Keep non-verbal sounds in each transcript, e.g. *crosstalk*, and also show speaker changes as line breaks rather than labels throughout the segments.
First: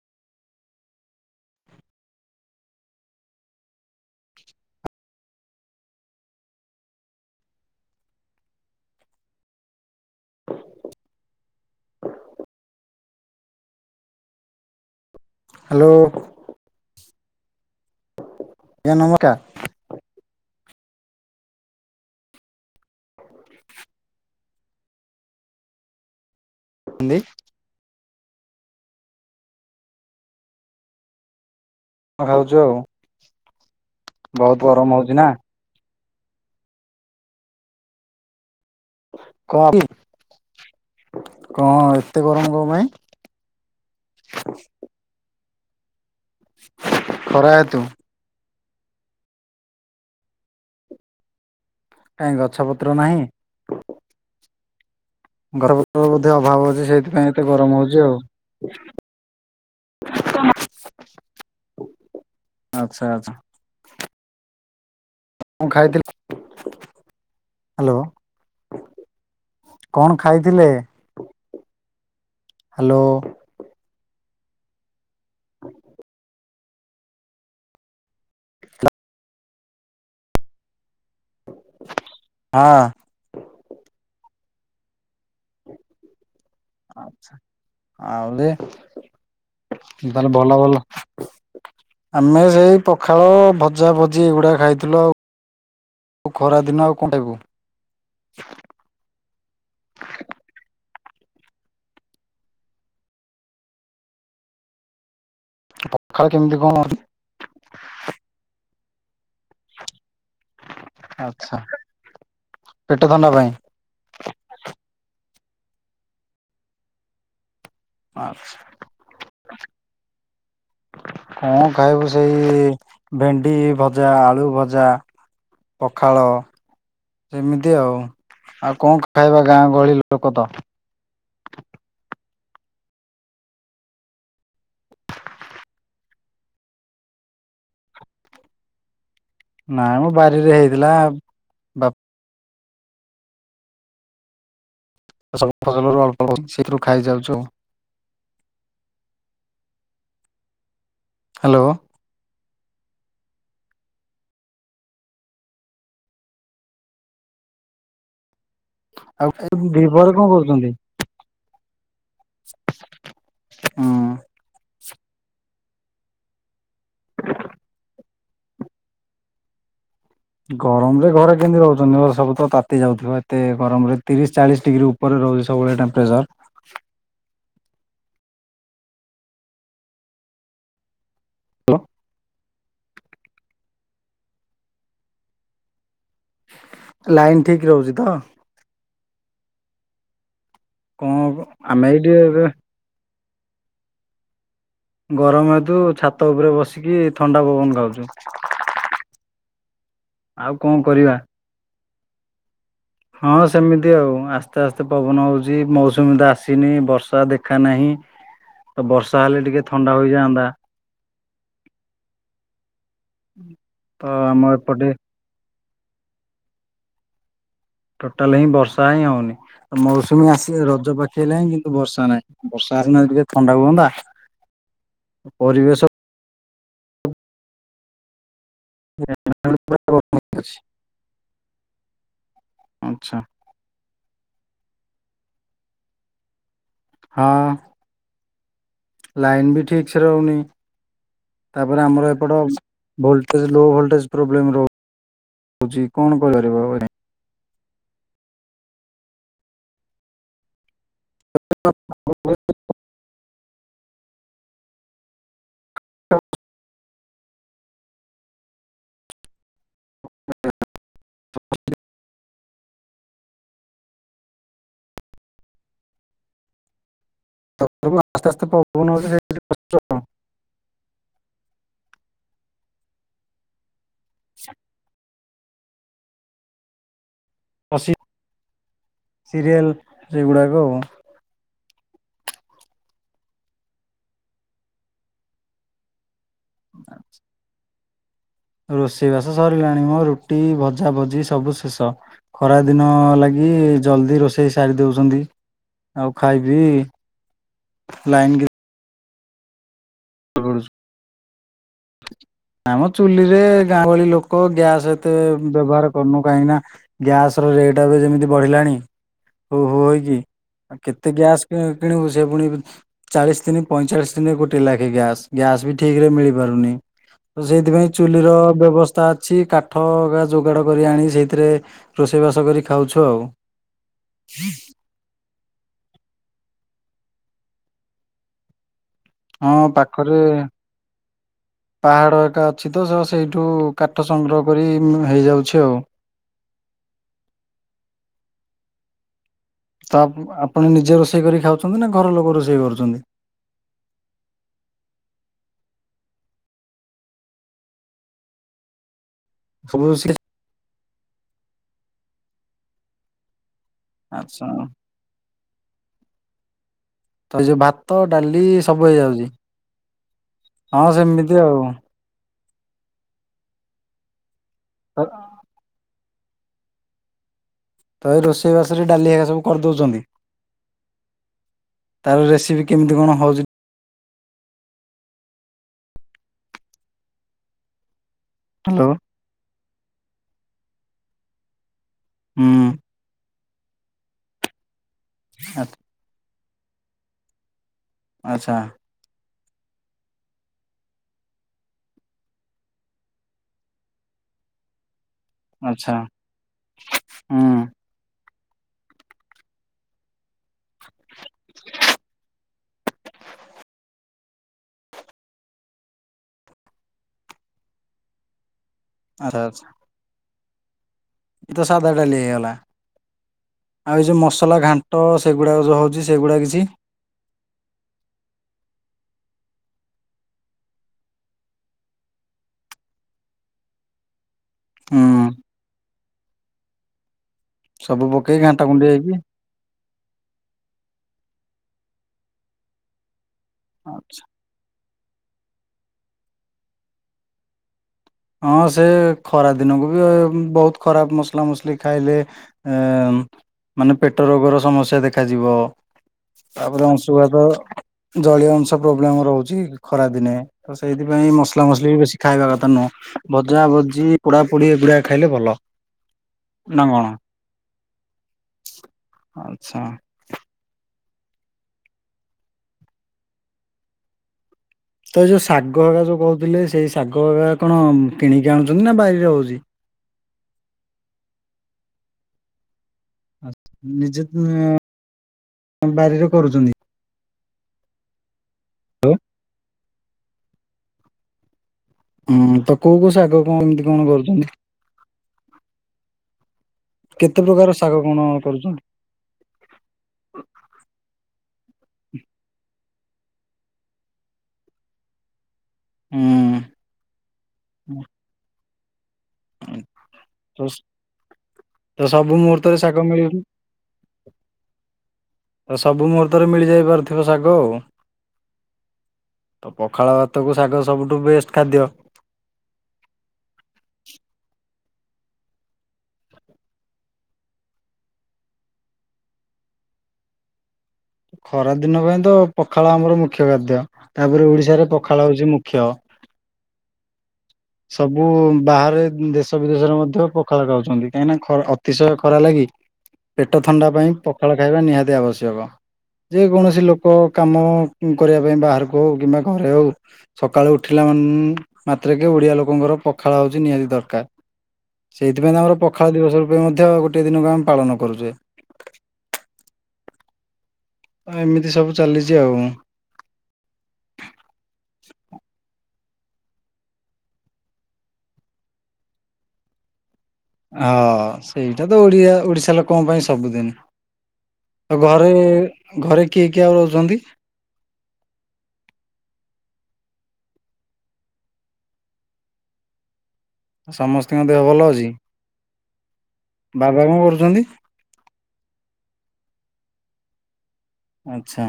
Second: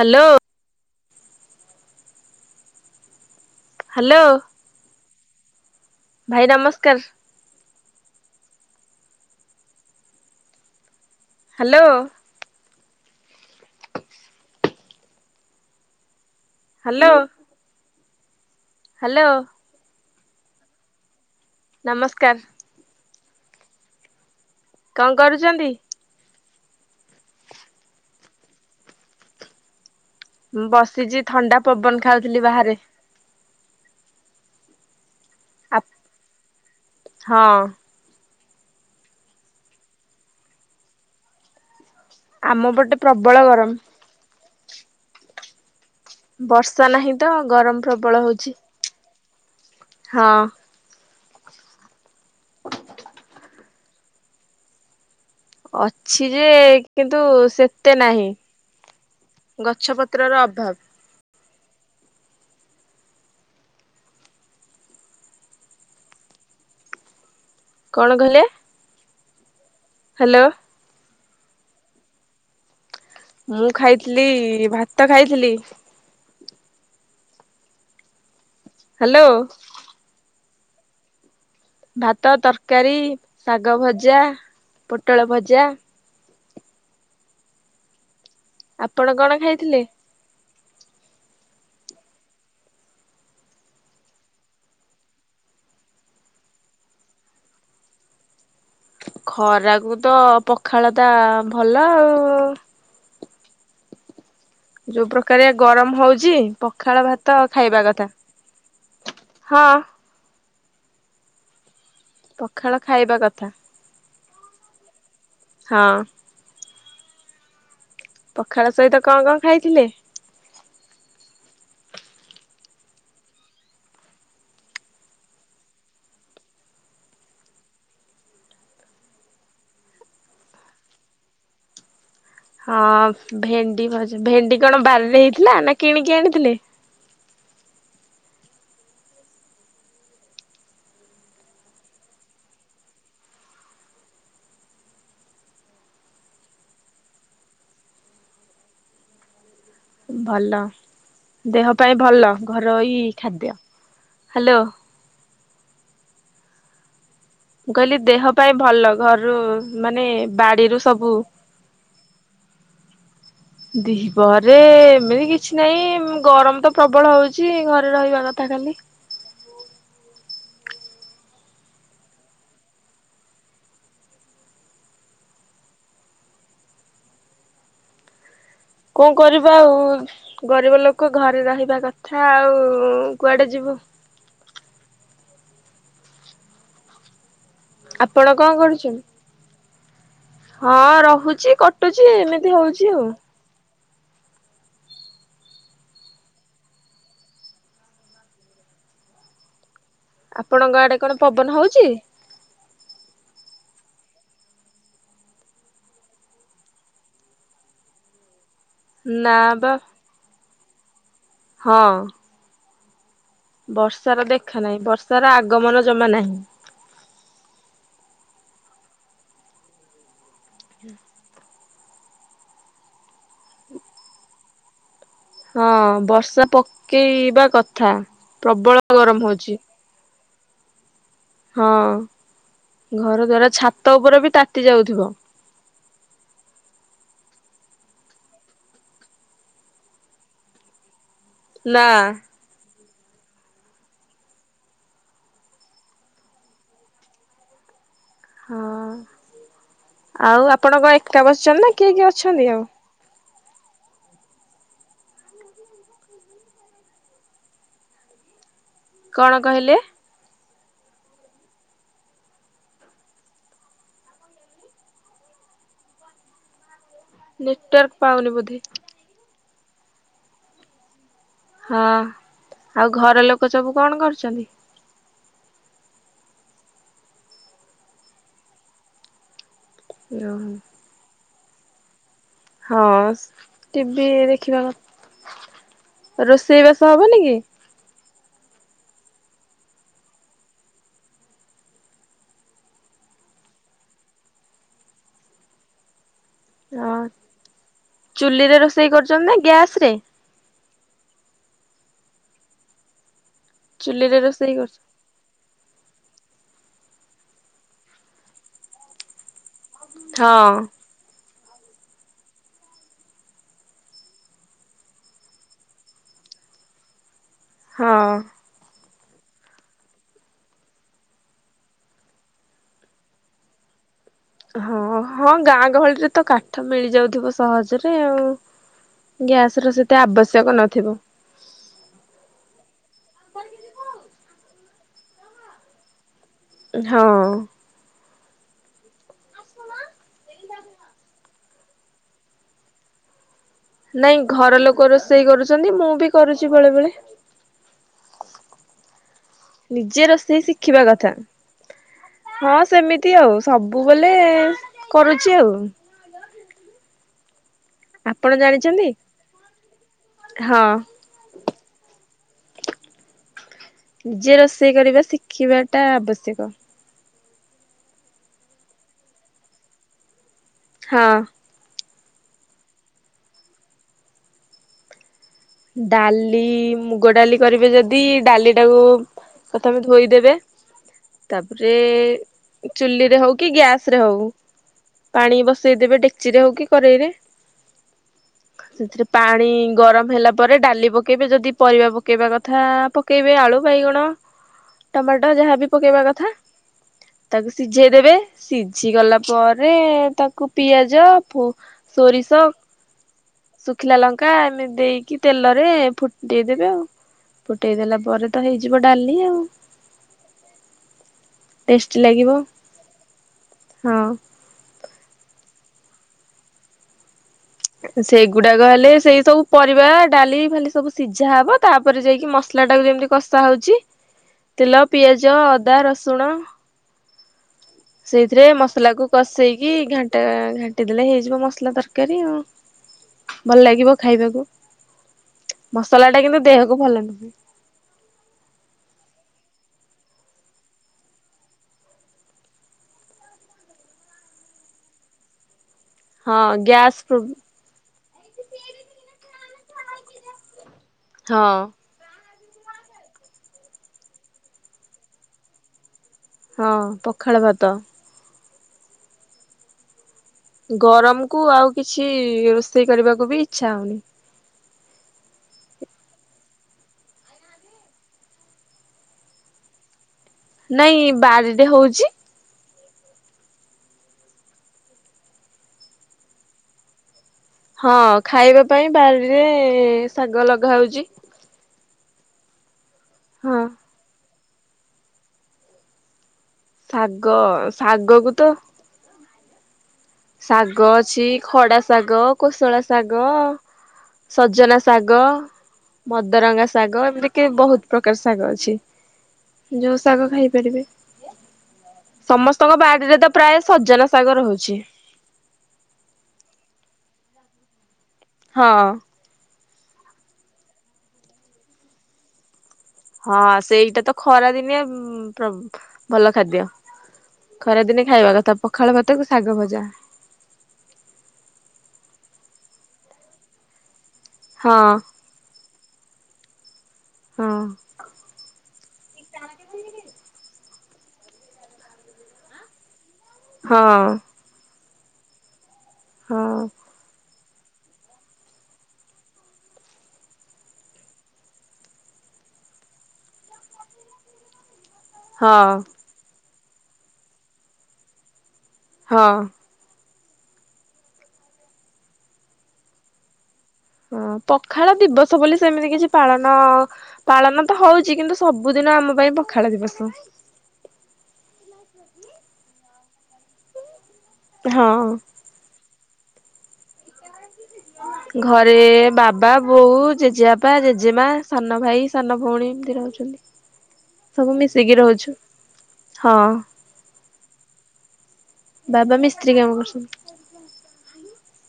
Hello. Hello ଭାଇ ନମସ୍କାର। Hello.
Hello.
Hello.
ଆଜ୍ଞା
ହାଲୋ
ନମକା
ନମସ୍କାର। କଣ କରୁଛନ୍ତି?
ଏମିତି
ମୁଁ ବସିଛି ଥଣ୍ଡା ପବନ ଖାଉଥିଲି
ଖାଉଛୁ ଆଉ
ବାହାରେ।
ବହୁତ ଗରମ ହଉଛିି ନା?
ଆ ହଁ।
କଣ କି କଣ? ଗରମ କଣ
ଆମ
ପାଇଁ
ପଟେ ପ୍ରବଳ ଗରମ। ବର୍ଷା ନାହିଁ ତ
ଖରା ହେତୁ
ଗରମ ପ୍ରବଳ ହଉଛି। ହଁ।
କାହିଁ ଗଛ ପତ୍ର ନାହିଁ। ଗଛ ପତ୍ର
ଅଛି
ବୋଧେ
ଯେ
ଅଭାବ ଅଛି
କିନ୍ତୁ
ସେଇଥିପାଇଁ ଏତେ ଗରମ ହଉଛି
ସେତେ
ଆଉ
ନାହିଁ। ଗଛପତ୍ରର ଅଭାବ।
ଆଚ୍ଛା ଆଚ୍ଛା। ମୁଁ ଖାଇଥିଲି
କଣ କହିଲେ?
କଣ
ହାଲୋ
ଖାଇଥିଲେ ହ୍ୟାଲୋ।
ମୁଁ ଖାଇଥିଲି ଭାତ ଖାଇଥିଲି। ହ୍ୟାଲୋ।
ହ।
ଭାତ ତରକାରୀ ଶାଗ ଭଜା ପୋଟଳ ଭ
ଆହୁରି
ଆପଣ କଣ ଖାଇଥିଲେ?
ତାହେଲେ ଭଲ ଭଲ ଆମେ ସେଇ ପଖାଳ ଭଜା ଭଜି ଏଇଗୁଡା ଖାଇଥିଲୁ ଆଉ। ଖରା ଦିନ ଆଉ କଣଟା ଖାଇବୁ?
ଖରାକୁ ତ ପଖାଳଟା ଭଲ ଆଉ ଯୋଉ ପ୍ରକାରିଆ ଗରମ
ପଖାଳ
ହଉଛି
କେମିତି କଣ
ପଖାଳ ଭା ତ ଖାଇବା କଥା ହଁ।
ଆଚ୍ଛା।
ପଖାଳ
ପେଟ
ଖାଇବା
ଥଣ୍ଡା
କଥା।
ପାଇଁ
ହଁ। ପଖାଳ ସହିତ କଣ କଣ ଖାଇଥିଲେ?
କଣ ଖାଇବୁ ସେଇ ଭେଣ୍ଡି ଭଜା ଆଳୁ ଭଜା। ପଖାଳ। ଏମିତି ଆଉ ଆଉ କଣ ଖାଇବା ଗାଁ ଗହଳି ଲୋକ ତ?
ହଁ ଭେଣ୍ଡି ଭଜ ଭେଣ୍ଡି କଣ ବାରିରେ ହେଇଥିଲା ନା କିଣିକି ଆଣିଥିଲେ?
ନାଇଁ ମ ବାରିରେ ହେଇଥିଲା ବାପ ସବୁ ଫସଲରୁ ଅଳ୍ପ କରିଛି ସେଥିରୁ ଖାଇଚାଲିଛୁ।
ଭଲ
ହ୍ୟାଲୋ
ଦେହ ପାଇଁ ଭଲ ଘରୋଇ ଖାଦ୍ୟ ହ୍ୟାଲୋ। କହିଲି ଦେହ ପାଇଁ ଭଲ
ଆଉ
ଘରୁ ମାନେ
ଦିପହରେ କଣ କରୁଛନ୍ତି?
ବାଡିରୁ ସବୁ
ହୁଁ
ଦିପ୍ରହରେ ରେ ଏମିତି କିଛି ନାହିଁ ଗରମ ତ ପ୍ରବଳ ହଉଛି ଘରେ ରହିବା କଥା ଖାଲି।
ଗରମରେ ଘରେ କେମିତି ରହୁଛନ୍ତି ଘ ସବୁ ତ ତାତି ଯାଉଥିବ ଏତେ ଗରମ ରେ ତିରିଶ ଚାଳିଶ ଡିଗ୍ରୀ ଉପ ଉପରେ ରହୁଛି ସବୁଳେ ଟେମ୍ପରେଚର
କଣ କରିବା ଆଉ ଗରିବ ଲୋକ ଘରେ ରହିବା କଥା ଆଉ କୁଆଡେ ଯିବୁ?
ଲାଇନ୍ ଠିକ୍ ରହୁଛି ତ?
ଆପଣ କଣ କରୁଛୁ? ହଁ
କଣ
ରହୁଛି
ଆମେ
କଟୁଛି
ଏଇଠି ଏବେ
ଏମିତି ହଉଛି ଆଉ।
ଗରମ ହେତୁ ଛାତ ଉପରେ ବସିକି ଥଣ୍ଡା ପବନ ଖାଉଛୁ। ଆଉ
ଆପଣଙ୍କ
କଣ
ଆଡେ
କରିବା।
ପବନ *inaudible*
ହଁ ସେମିତି ଆଉ ଆସ୍ତେ ଆସ୍ତେ ପବନ ହଉଛି ମୌସୁମୀ ତ ଆସିନି ବର୍ଷା ଦେଖା ନାହିଁ
*inaudible*
ତ ବର୍ଷା
ନା
ହେଲେ ଟିକେ
ବା
ଥଣ୍ଡା ହୋଇଯାଆନ୍ତା
ହଁ।
ତ
ବର୍ଷାର
ଆମ
ଦେଖା ନାହିଁ
ଏପଟେ
ବର୍ଷାର ଆଗମନ ଜମା ନାହିଁ।
ଟୋଟାଲ ହିଁ ବର୍ଷା ହିଁ ହଉନି ମୌସୁମୀ ଆସିଲେ ରଜ ପାଖେ ଲାନି, କିନ୍ତୁ ବର୍ଷା ନାହିଁ ବର୍ଷା ହେଲେ ଟିକେ ଥଣ୍ଡା ହୁଅନ୍ତା
ହଁ
ପରିବେଶ
ବର୍ଷା ପକେଇବା କଥା ପ୍ରବଳ ଗରମ ହଉଛି
*unintelligible*
ହଁ।
ଆଚ୍ଛା
ଘର ଦ୍ଵାରା ଛାତ ଉପରେ ବି ତାତି ଯାଉଥିବ।
ହଁ ଲାଇନ୍ ବି ଠିକ୍ ସେ ରହୁନି।
ନା
ତାପରେ ଆମର ଏପଟ ଭୋଲଟେଜେ ଲୋ ଭୋଲଟେଜେ ପ୍ରୋବ୍ଲେ ରହୁଛି କଣ କରିପାରିବ ଏ
ହଁ। ଆଉ ଆପଣ କଣ ଏକା ବସିଛନ୍ତି ନା କିଏ କିଏ ଅଛନ୍ତି ଆଉ?
*inaudible*
କଣ କହିଲେ?
*inaudible* ତ
ନେଟୱାର୍କ
ପବନ
ପାଉନି
ଆସ୍ତେ ଆସ୍ତେ
ବୋଧେ।
ପବନ *unintelligible* ସେ କଷ୍ଟ
ହଁ ଆଉ ଘର ଲୋକ ସବୁ କଣ କରୁଛନ୍ତି?
ପ୍ରସି ସିରିଏଲ ସେଗୁଡ଼ାକ ଆଉ।
ହଁ ଟିଭି ଦେଖିବା କ ରୋଷେଇବାସ ହବନି କି?
ରୋଷେଇବାସ ସରିଲାଣି ମ ରୁଟି ଭଜା ଭଜି ସବୁ ଶେଷ। ଖରା ଦିନ ଲାଗି ଜଲ୍ଦି ରୋଷେଇ ସାରି ଦେଉଛନ୍ତି। ଆଉ ଖାଇବି ଲାଇନ
ସେଇ କରୁଛନ୍ତି ନା ଗ୍ୟାସ ରେ?
ରୁଛୁ ଆମ ଚୁଲିରେ ଗାଁ ଗହଳି
ଚୁଲିରେ
ଲୋକ
ରୋଷେଇ କରୁଛ
ଗ୍ୟାସ ଏତେ ବ୍ୟବହାର କରୁନୁ କାହିଁକି ନା ଗ୍ୟାସ ର ରେଟ୍ ଏବେ ଯେମିତି ବଢିଲାଣି ହୋ ହୋ ହେଇକି
ହଁ
କେତେ ଗ୍ୟାସ୍ କିଣିବୁ କିଣିବୁ ସେ ଫୁଣି ଚାଳିଶି ଦିନ ପଇଁଚାଳିଶ ଦିନ ଗୋଟେ ଲାଗେ ଏ ଗ୍ୟାସ ଗ୍ୟାସ ବି ଠିକ ରେ ମିଳି ପାରୁନି ତ ସେଇଥୀପାଇଁ
ହଁ
ଚୁଲିର ବ୍ୟବସ୍ଥା ଅଛି କାଠ ଗା ଯୋଗାଡ଼ କରି ଆଣି ସେଇଥିରେ ରୋଷେଇବାସ କରି ଖାଉଛୁ ଆଉ।
*inaudible* ହଁ ହଁ ଗାଁ ଗହଳିରେ ତ କାଠ ମିଳିଯାଉଥିବ ସହଜରେ ଆଉ। ଗ୍ୟାସ
ହଁ
ର ସେତେ ଆବଶ୍ୟକ ନଥିବ।
ପାହାଡ଼ ଏକା ଅଛି ତ ସେଇଠୁ କାଠ ସଂଗ୍ରହ କରି ଉଁ ହେଇଯାଉଛି ଆଉ।
ହଁ।
ତ ଆ ଆପଣ ନିଜେ ରୋଷେଇ କରି ଖାଉଛନ୍ତି ନା ଘର ଲୋକ ରୋଷେଇ କରୁଛନ୍ତି?
ନାଇଁ ଘର ଲୋକ ରୋଷେଇ କରୁଛନ୍ତି ମୁଁ ବି କରୁଛି ବେଳେବେଳେ।
ସବୁ
ନିଜେ
ସେ
ରୋଷେଇ ଶିଖିବା କଥା। ହଁ ସେମିତି ଆଉ। ସବୁବେଲେ
ଆଚ୍ଛା
କରୁଚି ଆଉ
ତ ଯୋଉ ଭାତ
ଆପଣ
ଡାଲି ସବୁ
ଜାଣିଛନ୍ତି?
ହେଇଯାଉଚି ହଁ ସେମିତି ଆଉ
ନିଜେ ରୋଷେଇ କରିବା ଶିଖିବା ଟା ଆବଶ୍ୟକ।
ତ ଏଇ ରୋଷେଇ ବାସ ରେ ଡାଲି ହୋ ସବୁ କରିଦଉଚନ୍ତି।
ହଁ।
ତାର ରେସିପି କେମିତି କଣ ହଉଚି।
ଡାଲି ମୁଗ ଡାଲି କରିବେ ଯଦି ଡାଲିଟା ଟାକୁ
ହ୍ୟାଲୋ
ପ୍ରଥମେ ଧୋଇଦେବେ ତାପରେ
ହୁଁ
ଚୁଲିରେ ହଉ କି ଗ୍ୟାସେ ହଉ ପାଣି ବସେଇଦେବେ ଡେକ୍ଚିରେ ହେଉ କି କରେଇରେ
ଆଚ୍ଛା।
ସେଥିରେ ପାଣି ଗରମ ହେଲା ପରେ ଡାଲି ପକେଇବେ ଯଦି ପରିବା ପକେଇବା କଥା ପକେଇବେ ଆଳୁ ବାଇଗଣ ଟମାଟୋ ଯାହାବି
ଆଚ୍ଛା
ପକେଇବା କଥା ତାକୁ
ହୁଁ
ସିଝେଇ ଦେବେ ସିଝି ଗଲା ପରେ ତାକୁ ପିଆଜ ଫୋ ସୋରିଷ ଶୁଖିଲା ଲଙ୍କା ଏମିତି ଦେଇକି ତେଲରେ ଫୁଟେଇଦବେ ଆଉ ଫୁଟେଇଦଲା ପରେ ତ ହେଇଯିବ ଡାଲି
ଆଚ୍ଛା
ଆଉ।
ଏତ ସାଧା
ଟେଷ୍ଟି
ଡାଲି
ଲାଗିବ
ହେଇଗଲା ଆଉ
ହଁ
ଏ ଯୋଉ ମସ ମସଲା ଘାଣ୍ଟ ସେଗୁଡ଼ାକ ଯେଉଁ ହଉଛି ସେଗୁଡ଼ା କିଛି।
ସେଇଗୁଡାକ ହେଲେ ସେଇ ସବୁ ପରିବା ଡାଲି ଫାଲି ସବୁ ସିଝା ହବ ତାପରେ ଯାଇକି ମସଲା ଟାକୁ ଯେମିତି କଷା ହେଉଚି ତେଲ
ହୁଁ
ପିଆଜ ଅଦା ରସୁଣ।
ସବୁ ପକେଇ
ସେଇଥିରେ
ଘାଣ୍ଟା ଘୁଣ୍ଟି
ମସଲା କୁ
ହେଇକି
କଷେଇକି ଘଣ୍ଟା ଘାଣ୍ଟି ଦେଲେ ହେଇଯିବ ମସଲା ତରକାରୀ ଆଉ। ଭଲ ଲାଗିବ
ଆଚ୍ଛା
ଖାଇବାକୁ ମସଲା ଟା କିନ୍ତୁ ଦେହକୁ ଭଲ ନୁହେଁ।
ହଁ ସେ ଖରା ଦିନକୁ ବି ବହୁତ ଖରାପ ମସଲା ମସଲି ଖାଇଲେ ଏ ମାନେ ପେଟ ରୋଗର ସମସ୍ୟା ଦେଖାଯିବ।
ହଁ
ତାପରେ
ଗ୍ୟାସ୍ ପ୍ରୋ
ଅଂଶୁଘାତ। ଜଳୀୟ ଅଂଶ ପ୍ରୋବ୍ଲେମ ରହୁଛି ଖରା ଦିନେ ତ ସେଇଥିପାଇଁ
ହଁ
ମସଲା ମସଲି ବି ବେଶୀ ଖାଇବା କଥା ନୁହଁ। ଭଜା ଭଜି ପୋଡା ପୋଡି ଏଗୁଡା ଖାଇଲେ ଭଲ।
ହଁ
ନା କଣ
ପଖାଳ ଭାତ।
ଆଚ୍ଛା।
ଗରମ କୁ ଆଉ କିଛି ରୋଷେଇ କରିବାକୁ ବି ଇଚ୍ଛା ହଉନି।
ତ ଯୋଉ ଶାଗ ହକା ଯୋଉ କହୁଥିଲେ ସେଇ ଶାଗ ହକା କଣ କିଣିକି ଆଣୁଛନ୍ତି ନା ବାରିରେ ହଉଚି।
ନାଇଁ ବାରିରେ ହଉଚି।
ନିଜେ ବାରିରେ କରୁଚନ୍ତି।
ହଁ ଖାଇବା ପାଇଁ
ହ୍ୟାଲୋ।
ବାରିରେ ଶାଗ ଲଗା ହଉଚି।
ହୁଁ ତ କୋଉ କୋଉ ଶାଗ
ହଁ।
କଣ ଏମିତି କଣ କରୁଚନ୍ତି।
ଶାଗ
କେତେ ପ୍ରକାର କଣ
ଶାଗ କୁ ତ
କରୁଛନ୍ତି?
ଶାଗ ଅଛି ଖଡା ଶାଗ, କୋଶୁଳା ଶାଗ। ସଜନା ଶାଗ। ମଦରଙ୍ଗା
ହୁଁ
ଶାଗ ଏମିତି କି ବହୁତ ପ୍ରକାର ଶାଗ ଅଛି। ଯୋଉ ଶାଗ
ତ
ଖାଇପାରିବେ
ତ ସବୁ ମୁହୂର୍ତ୍ତରେ
ସମସ୍ତଙ୍କ
ଶାଗ
ବାଡ଼ିରେ
ମିଳି
ତ ପ୍ରାୟ ସଜନା ଶାଗ ରହୁଉଛି।
ତ ସବୁ ମୁହୂର୍ତ୍ତରେ ମିଳିଯାଇପାରୁଥିବ ଶାଗ ଆଉ।
ହଁ।
ତ ପଖାଳ ଭାତକୁ ଶାଗ ସବୁଠୁ ବେଷ୍ଟ ଖାଦ୍ୟ।
ହଁ ସେଇଟା ତ ଖରା ଦିନେ ପ୍ର ଭଲ ଖାଦ୍ୟ। ଖରା ଦିନେ ଖାଇବା କଥା ପଖାଳ ଭାତକୁ ଶାଗ ଭଜା।
ଖରା ଦିନ ପାଇଁ ତ ପଖାଳ ଆମର ମୁଖ୍ୟ ଖାଦ୍ୟ, ତାପରେ
ହଁ
ଓଡିଶାର ପଖାଳ ହଉଛି ମୁଖ୍ୟ।
ହଁ।
ସବୁ ବାହାରେ ଦେଶ ବିଦେଶରେ ମଧ୍ୟ ପଖାଳ ଖାଉଛନ୍ତି କାହିଁକିନା ଖର୍ ଅତିଶୟ ଖରା ଲାଗି
ହଁ
ପେଟ ଥଣ୍ଡା ପାଇଁ ପଖାଳ ଖାଇବା ନିହାତି ଆବଶ୍ୟକ,
ହଁ
ଯେକୌଣସି ଲୋକ୍ ଲୋକ କାମ କରିବା ପାଇଁ ବାହାରକୁ ହେଉ କିମ୍ବା ଘରେ ହେଉ ସକାଳୁ ଉଠିଲା ମାନ୍-ଅ-ଅ ମାତ୍ରେ ଓଡିଆ ଲୋକଙ୍କର ପଖାଳ ହଉଛି ନିହାତି ଦରକାର, ସେଇଥିପାଇଁ ତ
ହଁ
ଆମର ପଖ୍ ପଖାଳ ଦିବସ ରୂପେ ମଧ୍ୟ ଗୋଟିଏ ଦିନକୁ ଆମେ ପାଳନ କରୁଚେ।
ହଁ।
ଏମିତି ସବୁ ଚାଲିଛି ଆଉ।
ହଁ ପଖାଳ ଦିବସ ବୋଲି ସେମିତି କିଛି ପାଳନ ପାଳନ ତ ହଉଛି କିନ୍ତୁ ସବୁଦିନ ଆମ ପାଇଁ ପଖାଳ ଦିବସ।
ହ-ଅ-ଅ ସେଇଟା ତ ଓଡିଆ ଓଡିଶା ଲୋକଙ୍କ ପାଇଁ ସବୁଦିନ
ହଁ
ଆଉ ଘରେ-ଏ-ଏ ଘରେ କିଏ କିଏ ଆଉ ରହୁଛନ୍ତି?
*unintelligible* ଘରେ-ଏ-ଏ ବାବା ବୋଉ ଜେଜେବାପା ଜେଜେମା ସାନ ଭାଇ ସାନ ଭଉଣୀ ଏମିତି ରହୁଛନ୍ତି।
ଆଉ ସମସ୍ତିଙ୍କ
ସବୁ
ଦେହ ଭଲ
ମିଶିକି
ଅଛି?
ରହୁଛୁ ହଁ
ବାବା କଣ କରୁଛନ୍ତି?
ବାବା ମିସ୍ତ୍ରୀ କାମ କରୁଛନ୍ତି। *unintelligible*
ଆଚ୍ଛା,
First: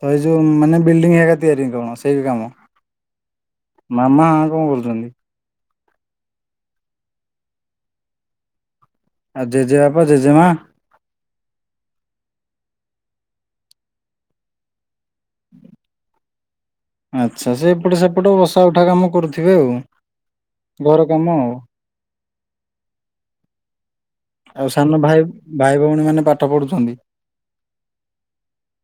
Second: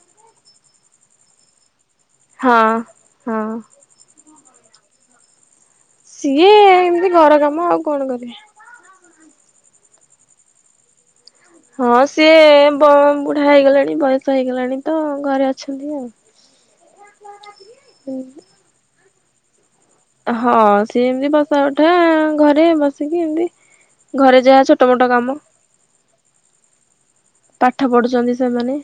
ତ ଏଇ ଯୋଉ ମାନେ ବିଲଡିଙ୍ଗ ହେରିକା ତିଆରି କଣ ସେଇ କାମ?
ହଁ-ହଁ
ମାମା କଣ କରୁଚନ୍ତି?
ସିଏ ଏମିତି ଘର କାମ, ଆଉ କଣ କରିବେ?
ଆଉ ଜେଜେ ବାପା ଜେଜେମାଆ?
ହଁ ସିଏ-ଏ-ଏ ବ ବୁଢା ହେଇଗଲେଣି ବୟସ ହେଇଗଲାଣି। ତ ଘରେ ଅଛନ୍ତି ଆଉ।
ଆଚ୍ଛା, ସେ ଏପଟ ସେପଟ ବସା ଉଠା କାମ କରୁଥିବେ ଆଉ।
ହଁ
ଘର
ସିଏ
କାମ
ଏମତି
ଆଉ
ବସା ଉଠା ଘରେ ବସିକି ଏମତି ଘରେ
ଆଉ
ଯାହା
ସାନ
ଛୋଟ ମୋଟ
ଭାଇ
କାମ।
ଭାଇ ଭଉଣୀମାନେ ପାଠ ପଢୁଛନ୍ତି?
ପାଠ ପଢୁଛନ୍ତି ସେମାନେ।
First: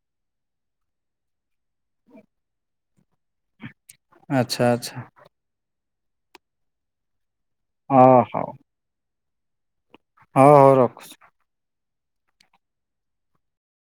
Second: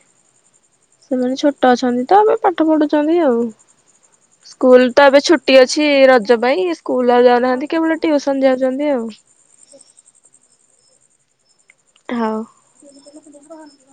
ସେମାନେ ଛୋଟ ଅଛନ୍ତି ତ ଏବେ ପାଠ ପଢୁଛନ୍ତି ଆଉ।
ଆଚ୍ଛା
ସ୍କୁଲ
ଆଚ୍ଛା।
ତ ଏବେ ଛୁଟି ଅଛି ରଜ ପାଇଁ ସ୍କୁଲ ଆଉ ଯାଉନାହାନ୍ତି। କେବଳ
ଅ
ଟ୍ୟୁସନ ଯାଉଚନ୍ତି ଆଉ।
ହଉ-ହଉ ରଖୁଛି।
ହଉ।